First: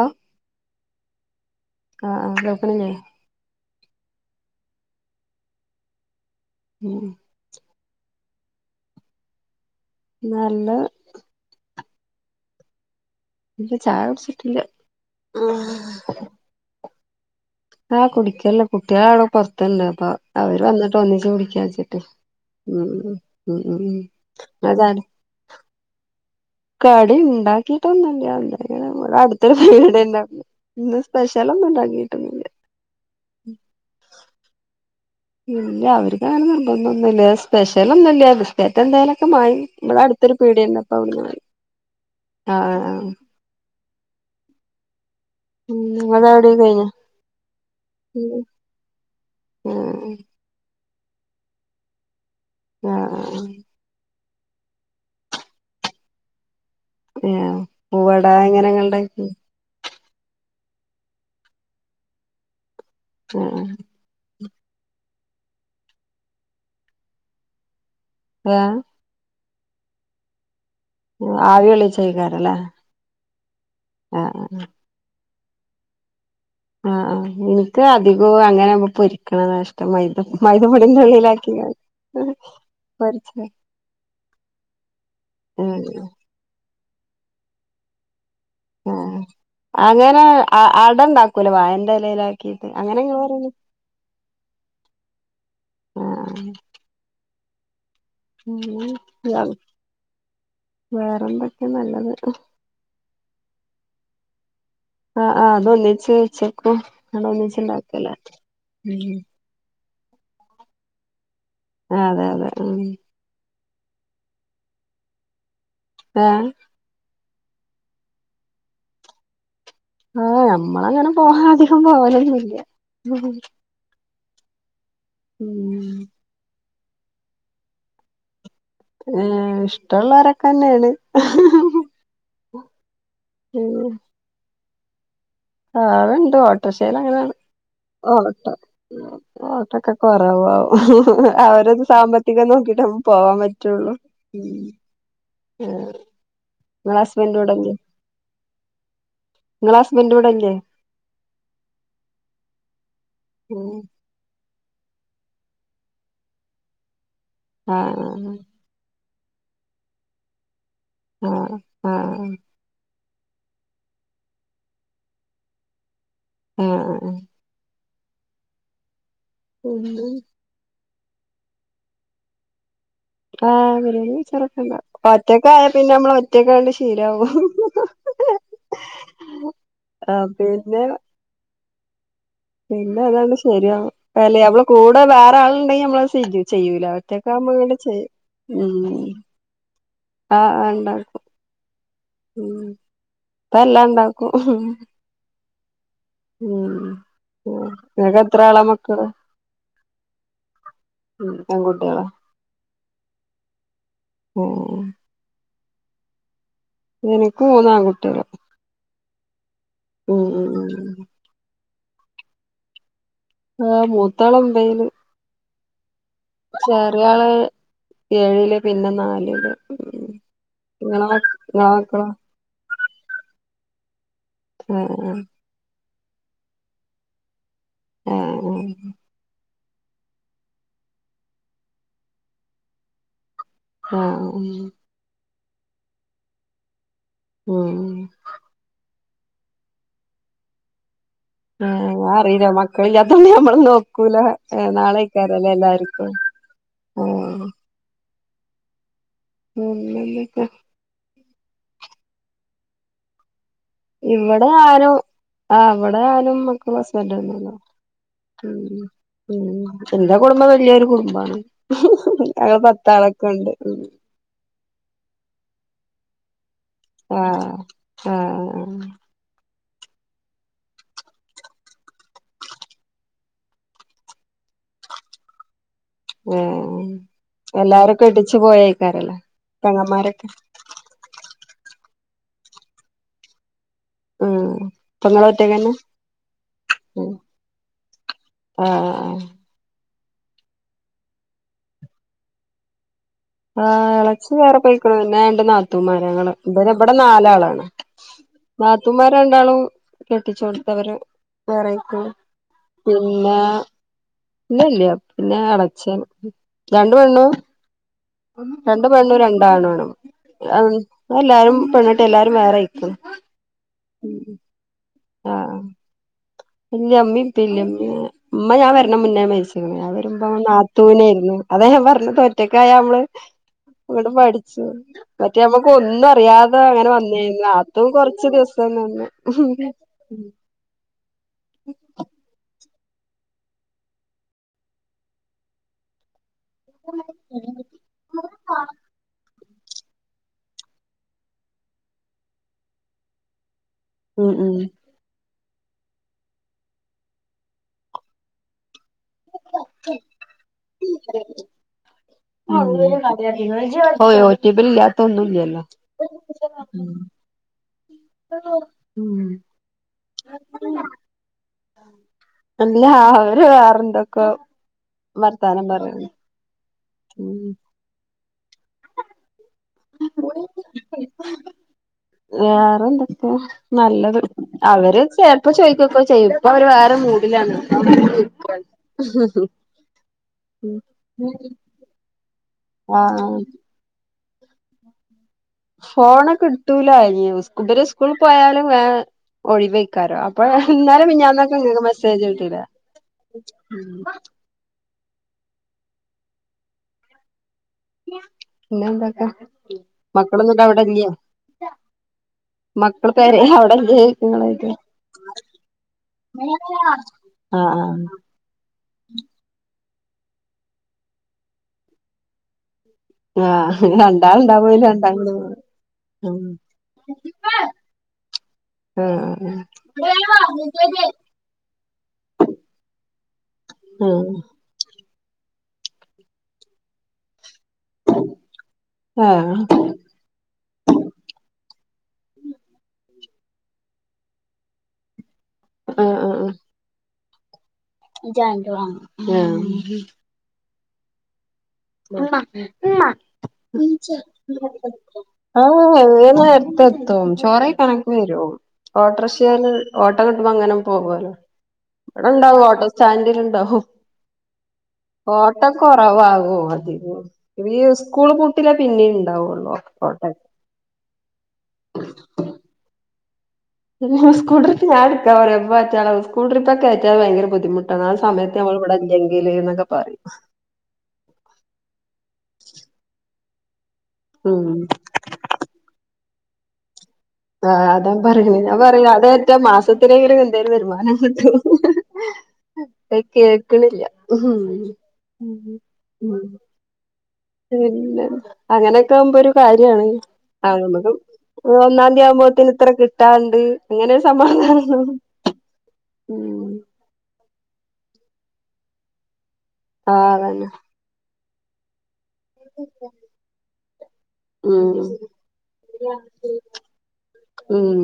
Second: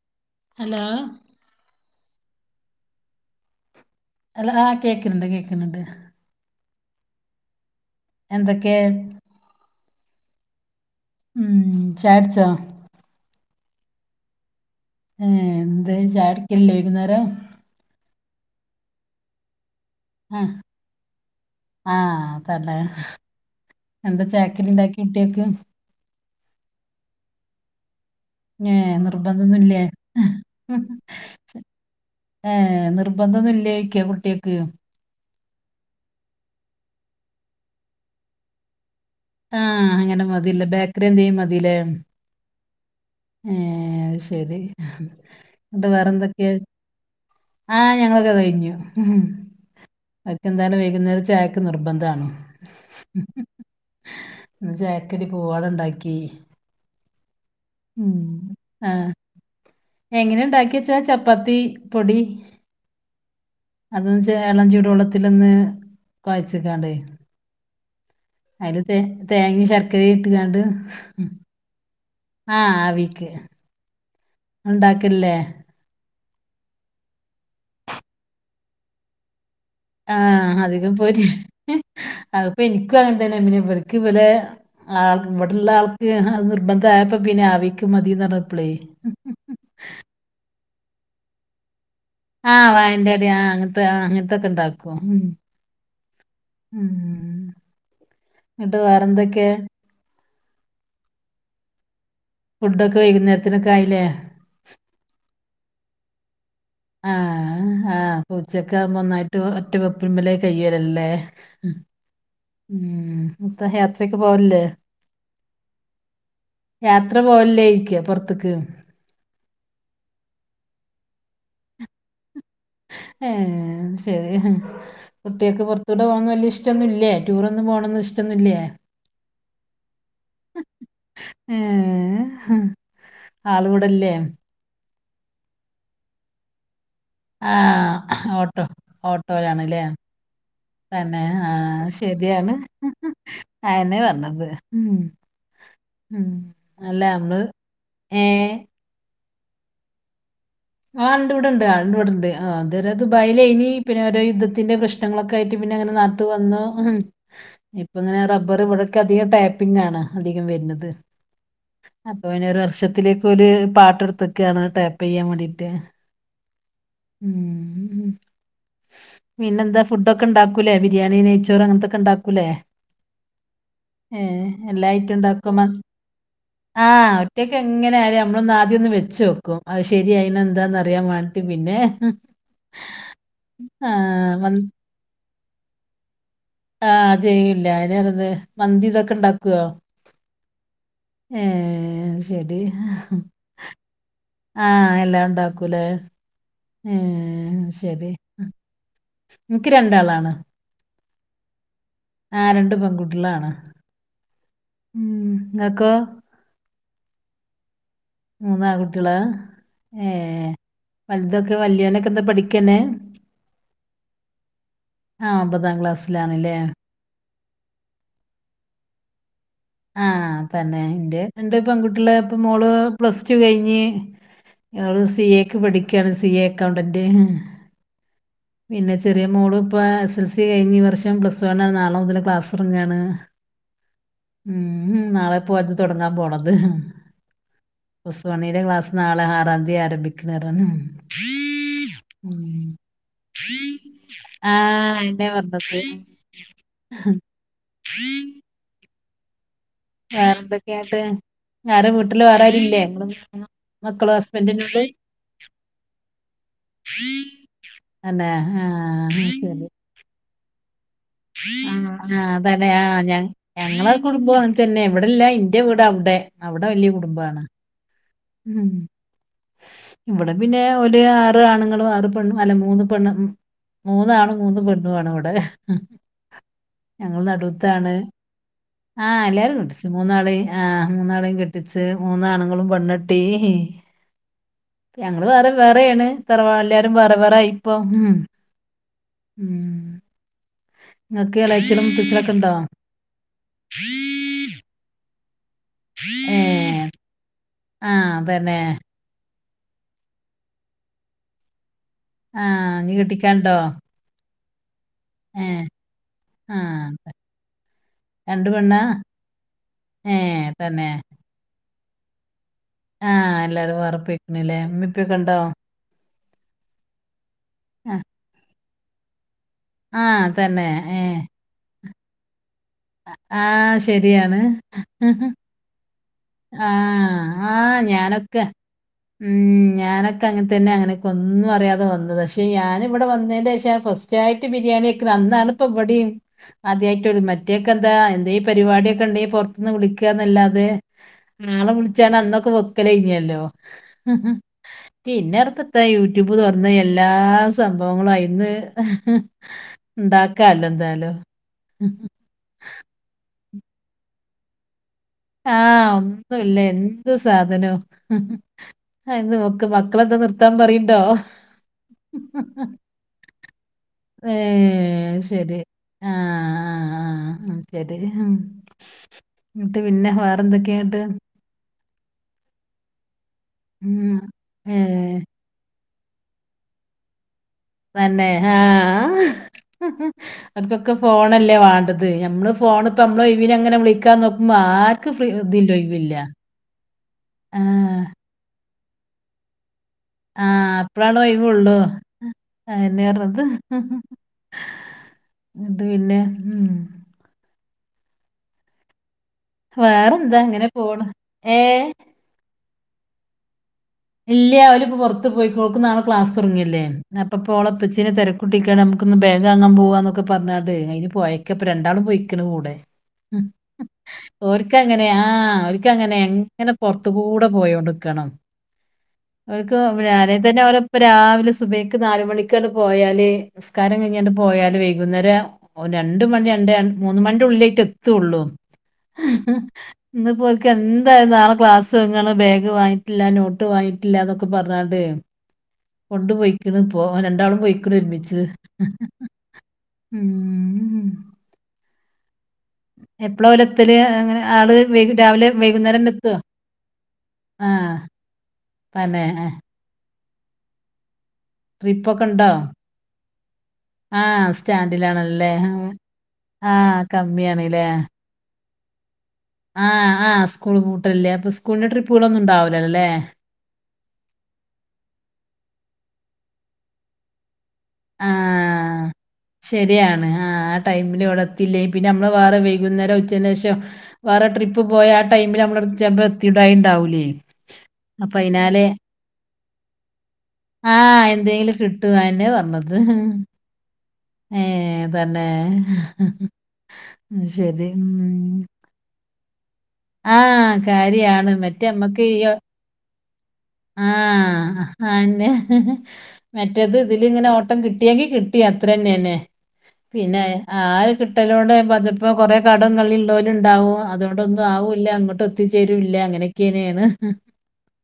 Hello hello? ആഹ് ആഹ് നോക്ക്ണ്ല്ലേ? ഹലോ കേക്ക്ന്ണ്ട് കേക്ക്ന്ണ്ട് ആ ഉം എന്തെക്കേ ന്നല്ലത് ഉം ചായെടിച്ചോ ഇല്ല ചായ കുടിച്ചിട്ടില്ല. ഏഹ് എന്തേ ചായ്ക്കുടിക്കലില്ലേ വൈകുന്നേരം. ആഹ് കുടിക്കല് കുട്ടിയാളവടെ പൊറത്ത്ണ്ട് അപ്പൊ ആ അവര് വന്നിട്ട് ഒന്നിച്ച് കുടിക്ക ആ വെച്ചിട്ട് അതല്ലേ ഉം ഉം ഉം ഇങ്ങളെ ചായ ട്ടിയാക്ക് കടി ണ്ടാക്കിറ്റൊന്നുല്ല. ഏ ഇങ്ങനെ പോണു നിർബന്ധമൊന്നുമില്ലേ അടുത്തവീടെല്ലാം ഇന്ന് സ്പെഷ്യലൊന്നും ണ്ടാക്കിയിട്ടൊന്നില്ല. ഏഹ് നിർബന്ധൊന്നുല്ലേ ച്ചൊയിക്കാ കുട്ടിയാക്ക് ഇല്ല അവർക്ക് അങ്ങനെ നിർബന്ധന്നൂല്ല സ്പെഷ്യലൊന്നുല്ലാ ന്. ട്ടിയാക്കെന്തേലൊക്കെ ആ മാണങ്ങി ഇബടെ അങ്ങനെ അടുത്തൊരു മതിയില്ല പീടിയണ്ട് അപ്പ ബേക്കറി അവിട്ന്ന് വേ എന്തെയും ആഹ് അഹ് ആഹ് ഹ് ഏഹ് അഹ് ശരി ന്ന്ട്ട് ആഹ് ആഹ് വേറെന്തൊക്കെ നിങ്ങളവിടെ കഴിഞ്ഞോ ആഹ് ഞങ്ങളതൊക്കെ കഴിഞ്ഞു ആഹ് അര് കെന്തായാലും വൈകുന്നേരം ചായക്ക് നിർബന്ധാണ്. ആഹ് ആഹ് ആഹ് ഇന്ന് ജയക്കേണ്ടി പൂവട ഇണ്ടാക്കി. ഏഹ് ഉം പൂവട എങ്ങനെങ്ങൾ ആഹ് ഇണ്ടാക്കി എങ്ങെനെണ്ടാക്കി വെച്ച് ചപ്പാത്തീ പൊടി ആഹ് അതു ചേ എളം ചൂട് വെള്ളത്തിലൊന്ന് കൊയച്ച്ടണ് ആഹ് അയില് തേ തേങ്ങി ശർക്കരി ഇട്ട്ങ്ങാണ്ട്. ഉം ഏഹ് ആവി കൊള്ളിച്ചേക്കാരല്ലേ ആഹ് ആവിക്ക് ആഹ് ആഹ് ഇണ്ടാക്കല്ലേ ആഹ് അഹ് ഇൻക്ക് അധികം അങ്ങനൊ പൊരിക്കണതാ ഇഷ് പ മൈദ മൈദപൊടിൻ്റുള്ളിലാക്കി. അത്പ്പോ ഇൻക്കു അങ്ങന തന്നെ പിന്നെ ഇവര്ക്ക് ഇവരെ ആൾ ഇവിടെള്ള ആഹ് ആൾക്ക് അത് നിർബന്ധ ന്തായപ്പ പിന്നെ ആവിക്ക് മതി ന്നറ ആഹ് അങ്ങനെ അ അടണ്ടാകുലോ വായന്റെലേല് ആഹ് വായന്റെ ടി യാ അങ്ങൻത്തെ ആഹ് അങ്ങൻത്തൊക്കെണ്ടാക്കും ഉം ആഹ് ഉം നട്ട് വേറെന്തൊക്കെ ആഹ് വേറെന്തൊക്കെ നല്ലത് ഫുഡ് ഫുഡോക്കെ വൈകുന്നേരത്തിനൊക്കെ ആയിലേ? ആഹ് ആഹ് ഇന്ന് ഒന്നിച്ച് വെച്ച്ക്കാ ഇങ്ങളെന്താ ഒന്നിച്ച്ണ്ടാകില്ലേ? ഉം ഉം ട്ട് ഒറ്റ വെപ്പ്മ്മലേ കയ്യേലല്ലേ ഉം അതെ അതെ ഉം ഇൻതാ യാത്രെക്കെ പോവലില്ലേ ഏഹ് യാത്ര പോവലില്ലേ ചൊയ്ക്കാ പൊറത്ത്ക്ക് ആഹ് ഞമ്മളങ്ങനെ പോകാ അധികം പോവലൊന്നൂല്ല ഏഹ് ശരി കുട്ടിയാക്ക് ഉം പൊറത്തൂടെ പോവന്ന് വല്ല്യഷ് ട്ടന്നൂല്ലേ ടൂറൊന്നും പോണന്ന് ഇഷ്ട്ടൊന്നുല്ലേ ഏഹ് ഇഷ്ട്ടൊള്ളോരൊക്കെന്നാണ് ഏഹ് ആള് ഇവടെല്ലേ ആള്ണ്ട് ഓട്ടോറിക്ഷേലങ്ങനെ ആഹ് ഓട്ടോ ഉം ഓട്ടോയിലാണല്ലേ ഓട്ടൊക്കെ കൊറവാ തന്നെ അവരെ ആഹ് സാമ്പത്തികം ശരിയാണ് നോക്കി ട്ടം പോവാൻ പറ്റുള്ളൂ അയന്നെ പറഞ്ഞത് ഉം ആഹ് ഉം ഇങ്ങള അല്ല ഹസ്ബൻ്റ് നമ്മള് ഇവിടെല്ലേ ഏഹ് ഇങ്ങള ഹസ്ബൻ്റ് ഇവിടെല്ലേ ആ ഇണ്ട് ഇവിടുണ്ട് ഇണ്ട് ഇവിടുണ്ട് ആ അത് ദുബായിലായിനി പിന്നെ രോ യുദ്ധത്തി ത്തിന്റെ പ്രശ്നങ്ങളൊക്കെ ആയിട്ട് പിന്നെങ്ങനെ നാട്ട് വന്നു ഇപ്പ ഇങ്ങനെ ആഹ് റബ്ബർ ഇവിടെ അധികം ടാപ്പിംഗ് ആണ് അധികം വരണത് ആഹ് ആഹ് അപ്പോ ആഹ് പിന്നെ ഒരു വർഷത്തില് രു പാട്ട എടുത്തെക്കാണ് ടേപ്പ് ചെയ്യാൻ വേണ്ടീട്ട് ആഹ് ആഹ് ആഹ് ഉം പിന്നെന്താ പിന്നെ ഫുഡൊക്കെ ഇണ്ടാക്ക ല്ലേ ബിരിയാണി നെയ്ച്ചോറ് അങ്ങൻത്തൊക്കെ ഇണ്ടാക്കൂല്ലേ ആഹ് ബിരിയാണി ചോറൊക്ക എല്ലാ ഇണ്ടാക്കും ഐറ്റം ഉണ്ടാക്കും. ഒറ്റക്കായാ പിന്നെ നമ്മള് ഒറ്റക്ക് അങ്ങിട് ആ ശീവാവും ഒറ്റയ്ക്ക് എങ്ങനെ ആരെ നമ്മളൊന്ന് ആദ്യൊന്ന് വെച്ചോക്കും അത് ആഹ് ശെരിയായിന എന്താന്ന് പിന്നെ അറിയാൻ വേണ്ടിട്ട് പിന്നെ പിന്നെ അതാണ്ട് ശരിയാ അല്ലേ ആ അവള് കൂടെ വേറെ ആളുണ്ടെങ്കി നമ്മളത് ചെയ്യും ചെയ്യൂല ആ ഒറ്റക്കാമ്പോ ചെയ്യൂല പിന്നെ ചെയ്യും അതിനത് മന്തി ഉം ഇതൊക്കെ ആഹ് ആണ്ട ഏഹ് ശരി ഇപ്പ എല്ലാം ഇണ്ടാക്കും ഉം ആഹ് എല്ലാം ഇണ്ടാക്കൂലേ ഏഹ് ഉം ശരി ഇങ്ങക്ക് എത്ര ആളാ മക്കള് എനിക്ക് രണ്ടാളാണ് ഉം പെൺകുട്ടികളാ ആഹ് രണ്ട് പെൺകുട്ടികളാണ് ഓഹ് ഉം നിങ്ങക്കോ എനിക്ക് മൂന്നു ആൺകുട്ടികളാ മൂന്നാങ്കുട്ടികളാ ഉം ഏഹ് ഉം വലുതൊക്കെ വല്യോനൊക്കെ എന്താ പഠിക്കന്നെ ആഹ് മുത്താള് ഉണ്ടായിനി ആ ഒമ്പതാം ക്ലാസ്സിലാണല്ലേ ഒരാള് ഏഴില് പിന്നെ നാലില് ഉം ആഹ് തന്നെ ഇങ്ങളെ മ ഇന്റെ രണ്ട് ഇങ്ങളെ മക്കളോ പെൺകുട്ടികള് ഇപ്പ മോള് പ്ലസ് ടു കഴിഞ്ഞ് ആഹ് അവള് സി എക്ക് പഠിക്കാണ് സി എ അക്കൗണ്ടന്റ് ആഹ് പിന്നെ ചെറിയ മോള് ഇപ്പ എസ് എൽ സി കഴിഞ്ഞ് ഈ വർഷം പ്ലസ് വൺ ആണ് നാളെ മുതല് ക്ലാസ്സ് തുടങ്ങാണ് ആഹ് ഓഹ് ഉം നാളെ പ്പോ അത് തുടങ്ങാൻ പോണത് ഉം പ്ലസ് വണ്ണിന്റെ ക്ലാസ് നാളെ ആറാം തീയതി ആരംഭിക്കുന്ന [unintelligible] ആഹ് അതറിയില്ല മക്കള ആന്നെ നമ്മള് നോക്കൂല ആ എന്നെ നാളേക്കാരല്ലേ പറഞ്ഞത് എല്ലാരിക്കും ആഹ് ീ [inaudible] മ് വേറെ എന്തൊക്കെയ എന്നിട്ട് വേറെ വീട്ടില് വേറൊരും ഇല്ല ഇവിടെയരും ആ ഇവിടെ നാല് മക്കളും ഹസ്ബൻഡും ഞാനും ഉണ്ട് അല്ലെ ആഹ ശരി എന്റെ കുടുംബം വലിയൊരു കുടുംബമാണ് ആ ആ അതല്ലെ ആഹ ഞ ഉം ഞങ്ങള് കുടുംബം അങ്ങനെ തന്നെ ഇവിടെ അല്ല ഇന്റെ വീട് അവിടെ അവിടെ വല്യ കുടുംബം തന്നെ ആഹ ഉം ഇവിടെ പിന്നെ ഒരു ആറ് ആണുങ്ങളും ആറ് പെണ്ണ് അല്ല മൂന്ന് പെണ്ണ് മൂന്നാണ് മൂന്ന് പെണ്ണു ആണ് ഇവിടെ ഏഹ് ഞങ്ങൾ നടുത്താണ് എല്ലാരും കെട്ടിച്ചു പോയേക്കാരല്ലേ ആഹ എല്ലാരുംഉണ്ട് കിഡ്സ്‌ പെങ്ങന്മാരൊക്കെ മൂന്നാണ് ആഹ മൂന്നാളും കെട്ടിച്ച് മൂന്നാണുങ്ങളും പെണ്ണ കെട്ടി ഓ ഞങ്ങള്ൾ വേറെ വേറെയാണ് തറവാട്ടിൽ നിന്ന് ഉം എല്ലാവരും വേറെ ആയിപ്പോ ഉം ആഹ് ആഹ് ഉംഹ്. നിങ്ങക്ക് ഇളച്ചനും മൂത്തച്ചനും ഒക്കെ ഉണ്ടോ? ആഹ് എളച്ചി വേറെ പൊയ്‌ക്കുന്നു. പിന്നെ രണ്ട് നാത്തൂന്മാർ ഉണ്ട്. ഏ ഇവിടെ നാലാളാണ്. ആ തന്നെ നാത്തുമാരണ്ടാളും കെട്ടിച്ചോട്‌ത്തവര് വേറയ്ക്ക്ണ്. ആ നീ പിന്നെ കെട്ടിക്കാണ്ടോ ഇല്ല ഇല്ല പിന്നെ ഏ എളച്ചൻ ആ രണ്ട് പെണ്ണും രണ്ട് പെണ്ണാ രണ്ട്പെണ്ണും രണ്ടാണും ഏ തന്നെ എല്ലാവരും പെണ്ണ് കെട്ടി എല്ലാരും വേറെപോയിട്ടുണ്ട് ആഹ് എല്ലാവരും വേറെ പെയ്ക്ക്ണ്ല്ലേ. ഉമ്മയും ഉപ്പയും ഒക്കെണ്ടോ ആഹ് ഇല്ല ഇമ്മ ഇപ്പയുമില്ല. ആ ഇമ്മ ഞാൻ വരുന്നതിന്റെ മുന്നേ മരിച്ച്ക്ക്ണ്. ഞാൻ ആ, വരുമ്പോ തന്നെ നാത്തൂൻ ഏ ആയിരുന്നു അത ഞാൻ പറഞ്ഞത് ഒറ്റക്കായ ന മ്മള് ആ അങ്ങട്ട് ശരിയാണ് പഠിച്ചു മറ്റേ ആവുമ്പോൾ. എനിക്ക് ഒന്നും അറിയാതെ ആ അങ്ങനെ വന്നതായിരുന്നു ആ നാത്തൂൻ കൊറ്ച്ച് ഞാനൊക്കെ ദിവസം നിന്ന്. ഒക്കെ അങ്ങനെ തന്നെ അങ്ങനെയൊക്കെ ഒന്നും അറിയതെ വന്നത പക്ഷേ ഞാൻ. ഇവിടെ വന്നതിന് ശേഷം ഫസ്റ്റ് ആയിട്ട് ബിരിയാണി വെക്കണ അന്നാണ് ഇപ്പോ ഇവിടെയും ആദ്യായിട്ടൊള്ളു. മറ്റേക്കെന്താ എന്തേങ്കിലും പരിപാടിയൊക്കെപുറത്തു നിന്ന് വിളിക്കാന്നല്ലാതെ. ആളെ വിളിച്ചാണ് അന്നൊക്കെ വെക്കലേനിയല്ലോ. ഉം ഉം പിന്നെപ്പത്തെ യൂട്യൂബ് തുറന്ന എല്ലാ സംഭവങ്ങളും അയിന്ന്. ഉ ണ്ടാക്കാല്ലോ എന്തായാലും. [unintelligible] ഓ യൂട്യൂബ് യിൽ ഇല്ലാത്ത. ഒന്നുംല്ലല്ലോ ആഹ് ഒന്നും ല്ല എന്ത് സാധനം എന്ത് ഒക്ക മക്കളെന്താ നിർത്താൻ പറയ്ണ്ടോ. ആഹ് ആഹ് വേറന്താ ഏഹ് ശരി ആഹ് ആഹ്. ശരി എന്നിട്ട് പിന്നെ വേറെ എന്തൊക്കെയായിട്ട്. വേറെന്തൊക്കെയാ ഉം. നല്ലത് ഏ അവര് ചേർ ഇപ്പൊ ചോയ്ക്കോക്കെ ചെയ്യും. ഇപ്പൊ അവര് വേറെ മൂടിലാണ്. തന്നെ ആഹാ. അവർക്കൊക്കെ ഫോണല്ലേ വാണ്ടത്. നമ്മള് ഫോണ് ഇപ്പോ നമ്മള ആഹ് ഒഴിവിനങ്ങനെ വിളിക്കാ നോ. മാ എനിക്ക് ഫ്രീ ഒന്നുമില്ല ഫോണ് കിട്ടൂല. ഇവർ സ്കൂൾ പോയാലും വേ ഒഴിവേക്കാരം ആ അപ്പൊ ഇന്നാലും അപ്പോഴാണ് മിഞ്ഞാന്നൊക്കെ ഇ ഒഴിവുള്ളൂ ങ്ങക്ക് മെസ്സേജ് വീട്ടിലെ ഉംഹ്. എ ന്നിട്ട് പിന്നെ ഉംഹ്. പിന്നെ എന്തൊക്കെ വേറെ എന്താ മക്കളൊന്നും ഇങ്ങനെ പോണ്. ഏഹ് മക്കള് പെരേ ഔടെജ് ഇല്ല്യ ഓല് ഇപ്പൊ പൊർത്ത് പോയിക്കുണു ഓക്ക്ന്നാളെ ക്ലാസ് തൊട്ങ്ങല്ലേ. ആഹ് ആഹ് അപ്പപ്പോളപ്പച്ചീനെ തെരക്ക്- [unintelligible] നമ്മക്ക്ന്ന് ബേഗാങ്ങാൻ പോവാന്നൊക്കെ പർഞ്ഞാണ്ടെ അയിന് പോയക്കപ്പൊ രണ്ടാളും പോയിക്ക്ണ് കൂടെ. ആഹ് രണ്ടാള്ണ്ടാവുമ്പോ പിന്നെ ഓര്ക്കങ്ങനെ രണ്ടാളും ആഹ് ഓർക്കങ്ങനെ എങ്ങനെ പൊർത്ത്കൂടെ പോയോണ്ട് ക്കണം. ആഹ് ഓര്ക്ക് അല്ലേതന്നെ ഓരപ്പ രാവിലെ സുബൈക്ക് നാല് മണിക്കാണ്ട് പോയാല്. നിസ്കാരം കഴിഞ്ഞാണ്ട് പോയാല് വൈകുന്നേരം രണ്ട് മണി രണ്ട് മൂന്ന് മണി ഉള്ളിലായ്ട്ട് എത്ത് ത്തൊള്ളൂ. ആഹ് ആഹ് ഇന്ന് പോ ഓൽക്ക് എന്തായാലും നാളെ ക്ലാസൊട്ങ്ങാണ് ബാഗ് വാങ്ങിട്ടില്ല, നോ. ട്ട്‌ വാങ്ങിട്ടില്ല ന്നൊക്കെ പർഞ്ഞാണ്ട് ആഹ് കൊണ്ടു ആഹ് പോയിക്ക്ണ് പ്പോ രണ്ടാളും പോയി. ക്രിമിച്ച്. [unintelligible] [unintelligible] എപ്പോഴാ ഓല് എത്തല് അങ്ങനെ ആള് വൈകു രാവിലെ വൈകുന്നേരം തന്നെ എത്തുവോ നേര്ത്തെത്തും ആ ചോറയ്ക്കണം. വരും. തന്നെ ഓട്ടോറിക്ഷേല് ഓട്ടോ കിട്ടുമ്പോ അങ്ങനെ പോകോല്ലോ. ട്രിപ്പൊക്കെ ഇവടെ ഉണ്ടോ ഇണ്ടാവും ഓട്ടോ സ്റ്റാൻഡില് ഇണ്ടാവും. ആ സ്റ്റാൻഡിലാണല്ലേ ഓട്ടം ഉം. ആ കൊറവാകുമതികോം ഈ കമ്മിയാണല്ലേ സ്കൂള് പൂ ട്ടിലപിന്നിം ഇണ്ടാവൊള്ളൂ. ആഹ് ഓട്ടോക്കെ ആഹ് സ്കൂൾ പൂട്ടല്ല്ല്ലേ അപ്പൊ സ്കൂളിന് ട്രിപ്പുകളൊന്നും ഇണ്ടാവില്ലല്ലേ സ്കൂൾ ട്രിപ്പ് ഞാനിട്ക്കാപറിം [unintelligible] സ്കൂട്രപ്പക്കെ വെച്ചാ ഭയങ്കര ബുദ്ധിമുട്ട് അതാ ആ സമയത്ത് നമ്മൾ ഇവിടെ ഇല്ലെങ്കില് എന്നൊക്കെ പറിം ടൈമില് ഇവടെ എത്തിയില്ലെങ്കിൽ പിന്നെ നമ്മള് വേറെ വൈകുന്നേരം ഉച്ചന്റെ ശേഷോ വേറെ ഉം ട്രിപ്പ് പോയാ ടൈമില് നമ്മള് ചെൽപ്പ എത്തിടായ് ഇണ്ടാവൂല്ലേ ആഹ് അതാണ് പറഞ്ഞത് ഞാൻ പർഞ്ഞ് അത് റ്റ മാസത്തിലെങ്കിലും എന്തേലും ആ വരുമാനം കിട്ടു എന്തെങ്കിലും കിട്ടും എന്നെ [unintelligible] പറഞ്ഞത് ക്ക്ണില്ല ഉം ഏ തന്നെ ഉം ഉം ഉം, ശരി പിന്നെ ഉം. അങ്ങനെയൊക്കെ ആവുമ്പോരു കാര്യാണ്. ആ ആഹ് നമക്ക് കാര്യാണ് മറ്റേ ഒന്നാം തീയതി ആവുമ്പോത്ത്ന് ഇത്ര കിട്ടാൻണ്ട് ആഹ് ആഹ് ന്നെ ഉം മറ്റേത് ഇതിലിങ്ങനെ ഓ ട്ടം കിട്ടിയെങ്കി കിട്ടി അത്ര തന്നെന്നെ ആഹ് പിന്നെ അതന്നെ ആഹ് കിട്ടലോണ്ട് [unintelligible] അത് ഇപ്പൊ കൊറേ കടം കള്ളീം ഇള്ളോല്ണ്ടാവും അതോ ണ്ടൊന്നും ഉം ആവൂല്ല അങ്ങോട്ട് എത്തിചേരൂല്ല അങ്ങനെയൊക്കനേണ് ഉം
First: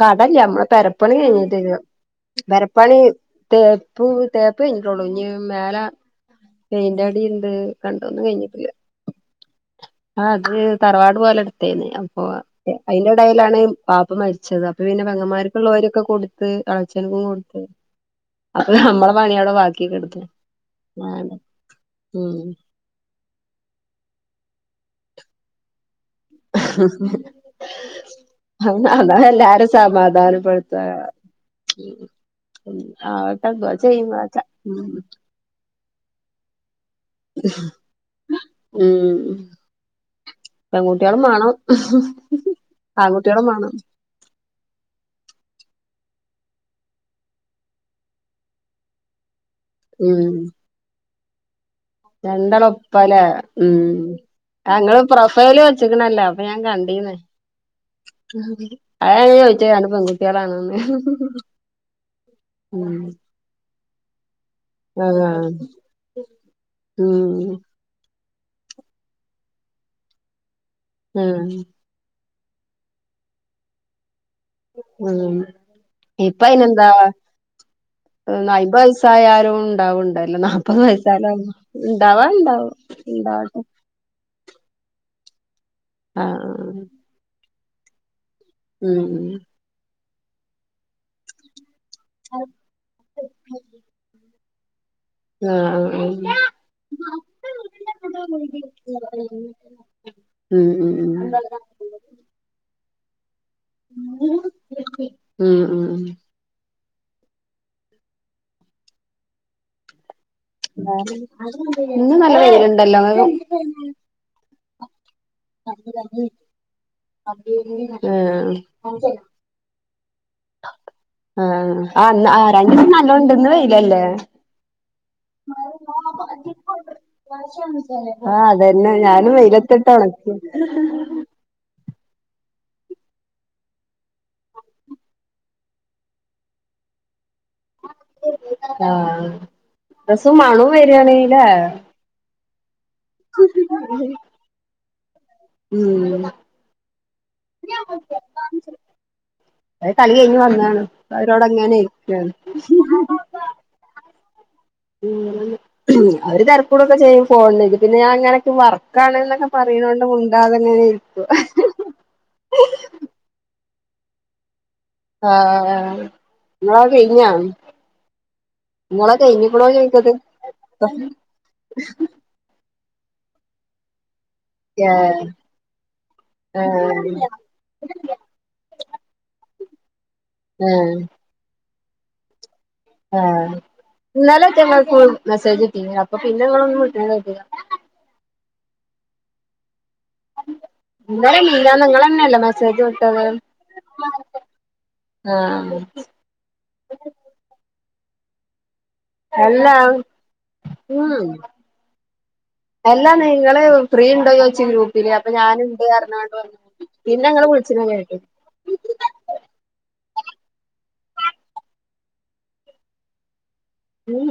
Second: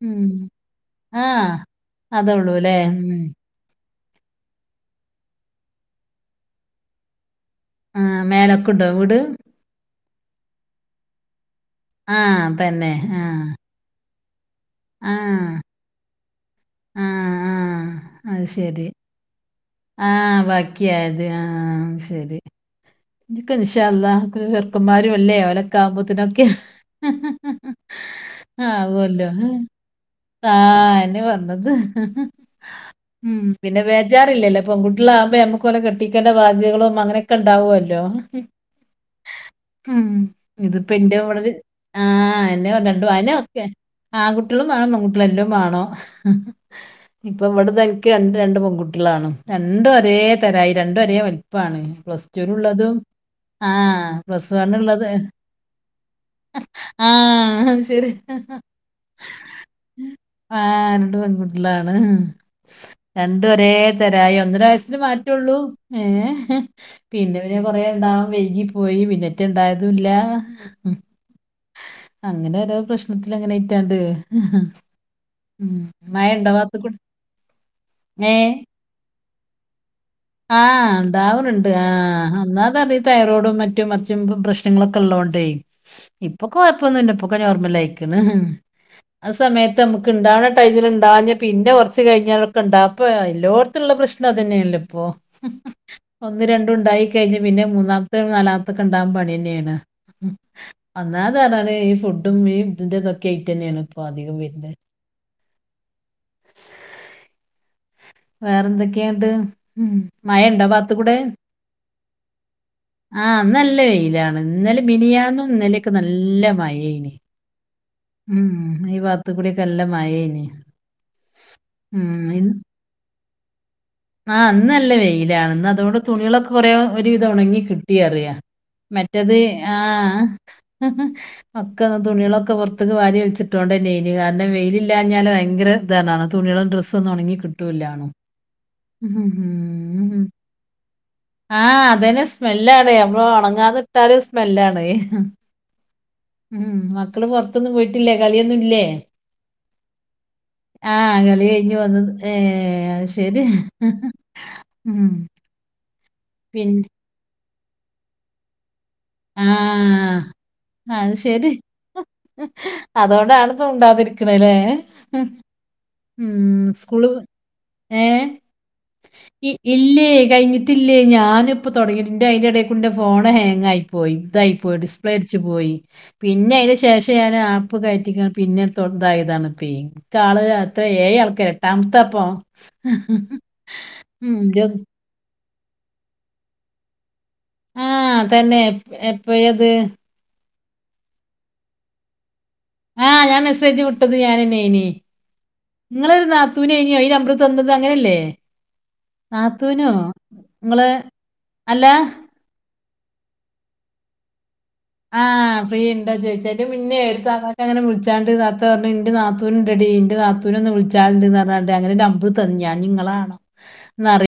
കടല്ല നമ്മടെ പെരപ്പണി ആ കഴിഞ്ഞിട്ടില്ല അതേ ഉള്ളൂ അല്ലേ പെരപ്പണി ഉം. തേപ്പു തേപ്പ് കഴിഞ്ഞിട്ടോള്ളു ഇഞ്ഞി മേല പെയിന്റടിണ്ട് ആഹ് മേലെക്കുണ്ടോ വീട് ആഹ് അത് തറവാട് പോലെഇട്ത്തേനി ആ അപ്പൊ തന്നെ അതിന്റെ ആ ഇടയിലാണ് ബാപ്പ മരിച്ചത് അപ്പൊ പിന്നെ ആ പെങ്ങന്മാർക്കുള്ള ഓഹരിയൊക്കെ കൊടുത്ത് ആ എളച്ചൻക്കും ആ കൊട്ത്ത് അത് നമ്മടെ പണി ആ ബാക്കിക്കെട്ത്ത് ബാക്കിയായത് [unintelligible] ഉം ക്ക് ഇൻഷാഅല്ലാഹ് ചെർക്കന്മാരുല്ലേ ഓലൊക്കെ ആകുമ്പോ ത്‌നൊക്കെ അതാ ആകോല്ലോ. എല്ലാരും സമാധാനപ്പെടുത്ത ആഹ് അയന്നെ വന്നത് ഉം ആവട്ടെ ദുആ പിന്നെ ചെയ്യും കാക്ക ബേജാറില്ലല്ലോ ഉം പെൺകുട്ടിയളാകുമ്പ നമുക്ക് ഓലെ കെട്ടിക്കേണ്ട ബാധ്യതകളൊന്നും അങ്ങനെ ക്കെണ്ടാവൊല്ലോ ഉം ഉം ഇതിപ്പോ ഇന്റെ പെൺകുട്ടികളും ഇവിടെരു മാണം ആഹ് എന്നെ രണ്ടു അയന്നെ ആൺകുട്ടികളും ഓക്കെ മാണം ആൺകുട്ടിയളും വേണം പെ ൺ കുട്ടിയളുംഎല്ലും വാണം ഇപ്പ ഇവടെ എൻക്ക് രണ്ട് രണ്ട് പെൺകുട്ടിയളാണ്. രണ്ടും ഒരേ ഉം തരായി രണ്ടും ഒരേ വലിപ്പാണ് രണ്ടാളും ഒപ്പാല്ലേ ഉം പ്ലസ് ആഹ് ഇങ്ങള് വണ്ണുള്ളത് പ്രൊഫൈല് വെച്ച്ക്ക്ണല്ലോ ഇപ്പ ഞാൻ ആ കണ്ടീന്ന് [unintelligible] ആഹ് പെൺകുട്ടികളാണോന്ന് രണ്ട് പെൺകുട്ടികളാണ് ഉം രണ്ടും ഒരേ തരായി ഒന്നര വയസ്- [unintelligible] ആഹ് മാറ്റൊള്ളൂ ഏ പിന്നെ ഉം പിന്നെ കൊറേ ഇണ്ടാവാ വൈകിപോയി പിന്നെറ്റ് ഇണ്ടായതുമില്ല ആഹ് അങ്ങനെ ഓരോ പ്രശ്നത്തിലങ്ങനെ അയ്റ്റാണ്ട് ഉം ഇപ്പം അയിനെന്താ വാത്തുക്കുട്ടി ഏ അയിപ്പത് വയസ്സ് സ്സായാലും ഉണ്ടാവുണ്ടല്ലോ നാല്പത് ആഹ് വയസ്സായാലും ഉണ്ടാവനുണ്ട് ആ ഇണ്ടാവാണ്ടാവും ഒന്നാമത് ഈ തൈറോയ്ഡും ഇണ്ടാവട്ടെ മറ്റും മറ്റും പ്രശ്നങ്ങളൊക്കെ ഉള്ളതേണ്ടേയ് ആഹ് ഇപ്പൊ കൊഴപ്പൊന്നുമില്ല ഇപ്പൊക്കെ നോർമൽ ആയിക്കണ് ആഹ് ഉം ആ സമയത്ത് നമ്മുക്ക് ഇണ്ടാകണ ടൈമിൽ ഇണ്ടാകാഞ്ഞ് പിന്നെ കുറച്ച് കഴിഞ്ഞ് അതൊക്കെ ഉണ്ടാ ഇപ്പം എല്ലോടുത്തും ഉള്ള പ്രശ്നം അത് തന്നെയല്ലേ ഇപ്പൊ ആഹ് ആഹ് ഒന്ന് രണ്ടും ഉണ്ടായി കഴിഞ്ഞ് പിന്നെ മൂന്നാമത്തേമ് നാലാമത്തൊക്കെ ഉണ്ടാകാൻ പണി തന്നെയാണ് ഉം ഉം ഉം ഒന്നാമത് അതാണ് ഈ ഫുഡും ഈ ഇതിന്റെതൊക്കെ ആയിട്ട് തന്നെയാണ് ഇപ്പൊ അധികം വരുന്നത് ഉം ഉം ഉം വേറെ എന്തൊക്കെയ ഇന്നണ്ട് ഉം മഴ ഇണ്ടോ ആ ഭാകത്ത്കൂടെ ഇന്ന് നല്ല വെയിലുണ്ടല്ലോ ആഹ് ഇന്ന് നല്ല വെയിലാണ് ഇന്നലിം മിനിയാന്നും ഇന്നാലൊക്കെ നല്ല മഴ ഏനി [unintelligible] ഉം ഈ വാകത്ത് കൂടി നല്ല മഴ ഏനി ആഹ് ആന്ന് ആ രണ്ടീസം നല്ലോണം ഇണ്ട് ഇന്ന് വെയില് അല്ലേ ആ ഇന്ന് നല്ല വെയി ലാണ് ഇന്ന് അന്തുകൊണ്ട് തുണികളൊക്കെ കൊറേ ഒരുവിതം ഒണങ്ങി കിട്ടി പറ്യാ ആഹ് അതന്നെ ഞാനും മറ്റത് വെയിലത്തിട്ട് ആഹ് ഒണക്കി ഒക്കന്ന് തുണ്യളൊക്കെ പൊർത്ത്ക്ക് വാരി വൽച്ചിട്ടോണ്ടെന്നെയ്നി കാരണം വെയിലില്ലാഞ്ഞാല് വയങ്ക [unintelligible] തുണ്യാള് ഡ്രസ്സൊന്നു ഒണങ്ങി കിട്ടൂലാ ആഹ് ഡ്രസ്സ് മണം വരുവാണ് ആഹ് അതെന്നെ സ്മെല്ലാണ് ഞമ്മളൊണങ്ങാതെ ഇട്ടാല് സ്മെല്ലാണ് ഉം ഉം മക്കള് പൊർത്തൊന്നും പോയിട്ടില്ലേ കളം ഒന്നുല്ലേ അത് കളി കഴിഞ്ഞ് വന്നാണ് ആഹ് കളി കൈഞ് അവരോടങ്ങനെ വന്നത് ഇരിക്കാണ് ഏഹ് അഹ്ശരി ഉം അവര് പിന്നെ തെരക്കൂട്ടൊക്കെ ചെയ്യും ഫോൺന് പിന്നെ ഞാ ഇങ്ങനെ വർക്ക് ക്കാണ് ആ ന്നൊക്കെ പറിണോണ്ട് മുണ്ടാതെങ്ങനെ അത് ഇരിക്കും അതാണ് ഇപ്പം മുണ്ടാതിര്ക്ക്ണെലേ ആഹ് ഉം നിങ്ങളെ സ്കൂള് കഴിഞ്ഞാ ഏഹ് നിങ്ങളെ ഇ കഴിഞ്ഞിക്കണോ ഇല്ലേ ചോദിക്കത് കഴിഞ്ഞിറ്റില്ലേ ഞാന് ഇപ്പം തൊട്ങ്ങീ അയിന്റയിന്റെടേക്കുടെ ഫോൺ ഹാങ്ങായി പോയി തായി പോയി ഏഹ് ഡിസ്പ്ലേ അട്ച്ചു പോയി പിന്നെ അയ്ന് ശേഷം ഞാൻ ആപ്പ് കയറ്റി പിന്നെത്തോ തായതാണ് പ്പേ കാള് ഏഹ് എത്രെ ഏയാൾക്കർ എട്ടാമത്ത ഇപ്പോം ഏഹ് ഇത് ഇന്നലെറ്റെ ഇങ്ങക്ക് മെസ്സേജ്ട്ടീനി അപ്പം പിന്നെ ഇങ്ങളൊന്നും വിളിക്ക്ണ് കേട്ട്ലാ ആഹ് തന്നെ എപ്പം ഏത് ഇന്നലോ മിഞ്ഞാന്നും ഇങ്ങളെന്ന ല്ലെ മെസോജ് ആഹ് ഞാൻ മെസ്സേജ് വിട്ടത് ഞാനെന്നേനി ആഹ് ഇങ്ങളരു നാ ത്തൂനെയ്ന്യോ ഈ നമ്പർ തന്നത് അങ്ങനല്ലേ അല്ല നാത്തൂനോ ഇങ്ങള് അല്ല അല്ലാന്ന് ഇങ്ങള് ഫ്രീ ഇണ്ടോ ചോയ്ച്ച് ഗ്രൂ ആഹ് ഫ്രീ ഇണ്ടോ ചോയ്ച്ച് അയ്‌ന്റെ മുന്നേ ഒര് പിന്നെ ഇങ്ങള് താത്താക്കങ്ങനെ വിളിച്ചണ കേട്ട് വിൾച്ചാണ്ട് താത്ത പർഞ് ഇന്റെ നാത്തു ഉണ്ടെടി ഇന്റെ നാത്തൂനൊന്ന് വിൾച്ചാണ്ട്ന്നർഞാണ്ട് അങ്ങനെ നമ്പർ തന്ന് ഞാൻ ഇഞ് ഇങ്ങളാണേ ന് അറിയി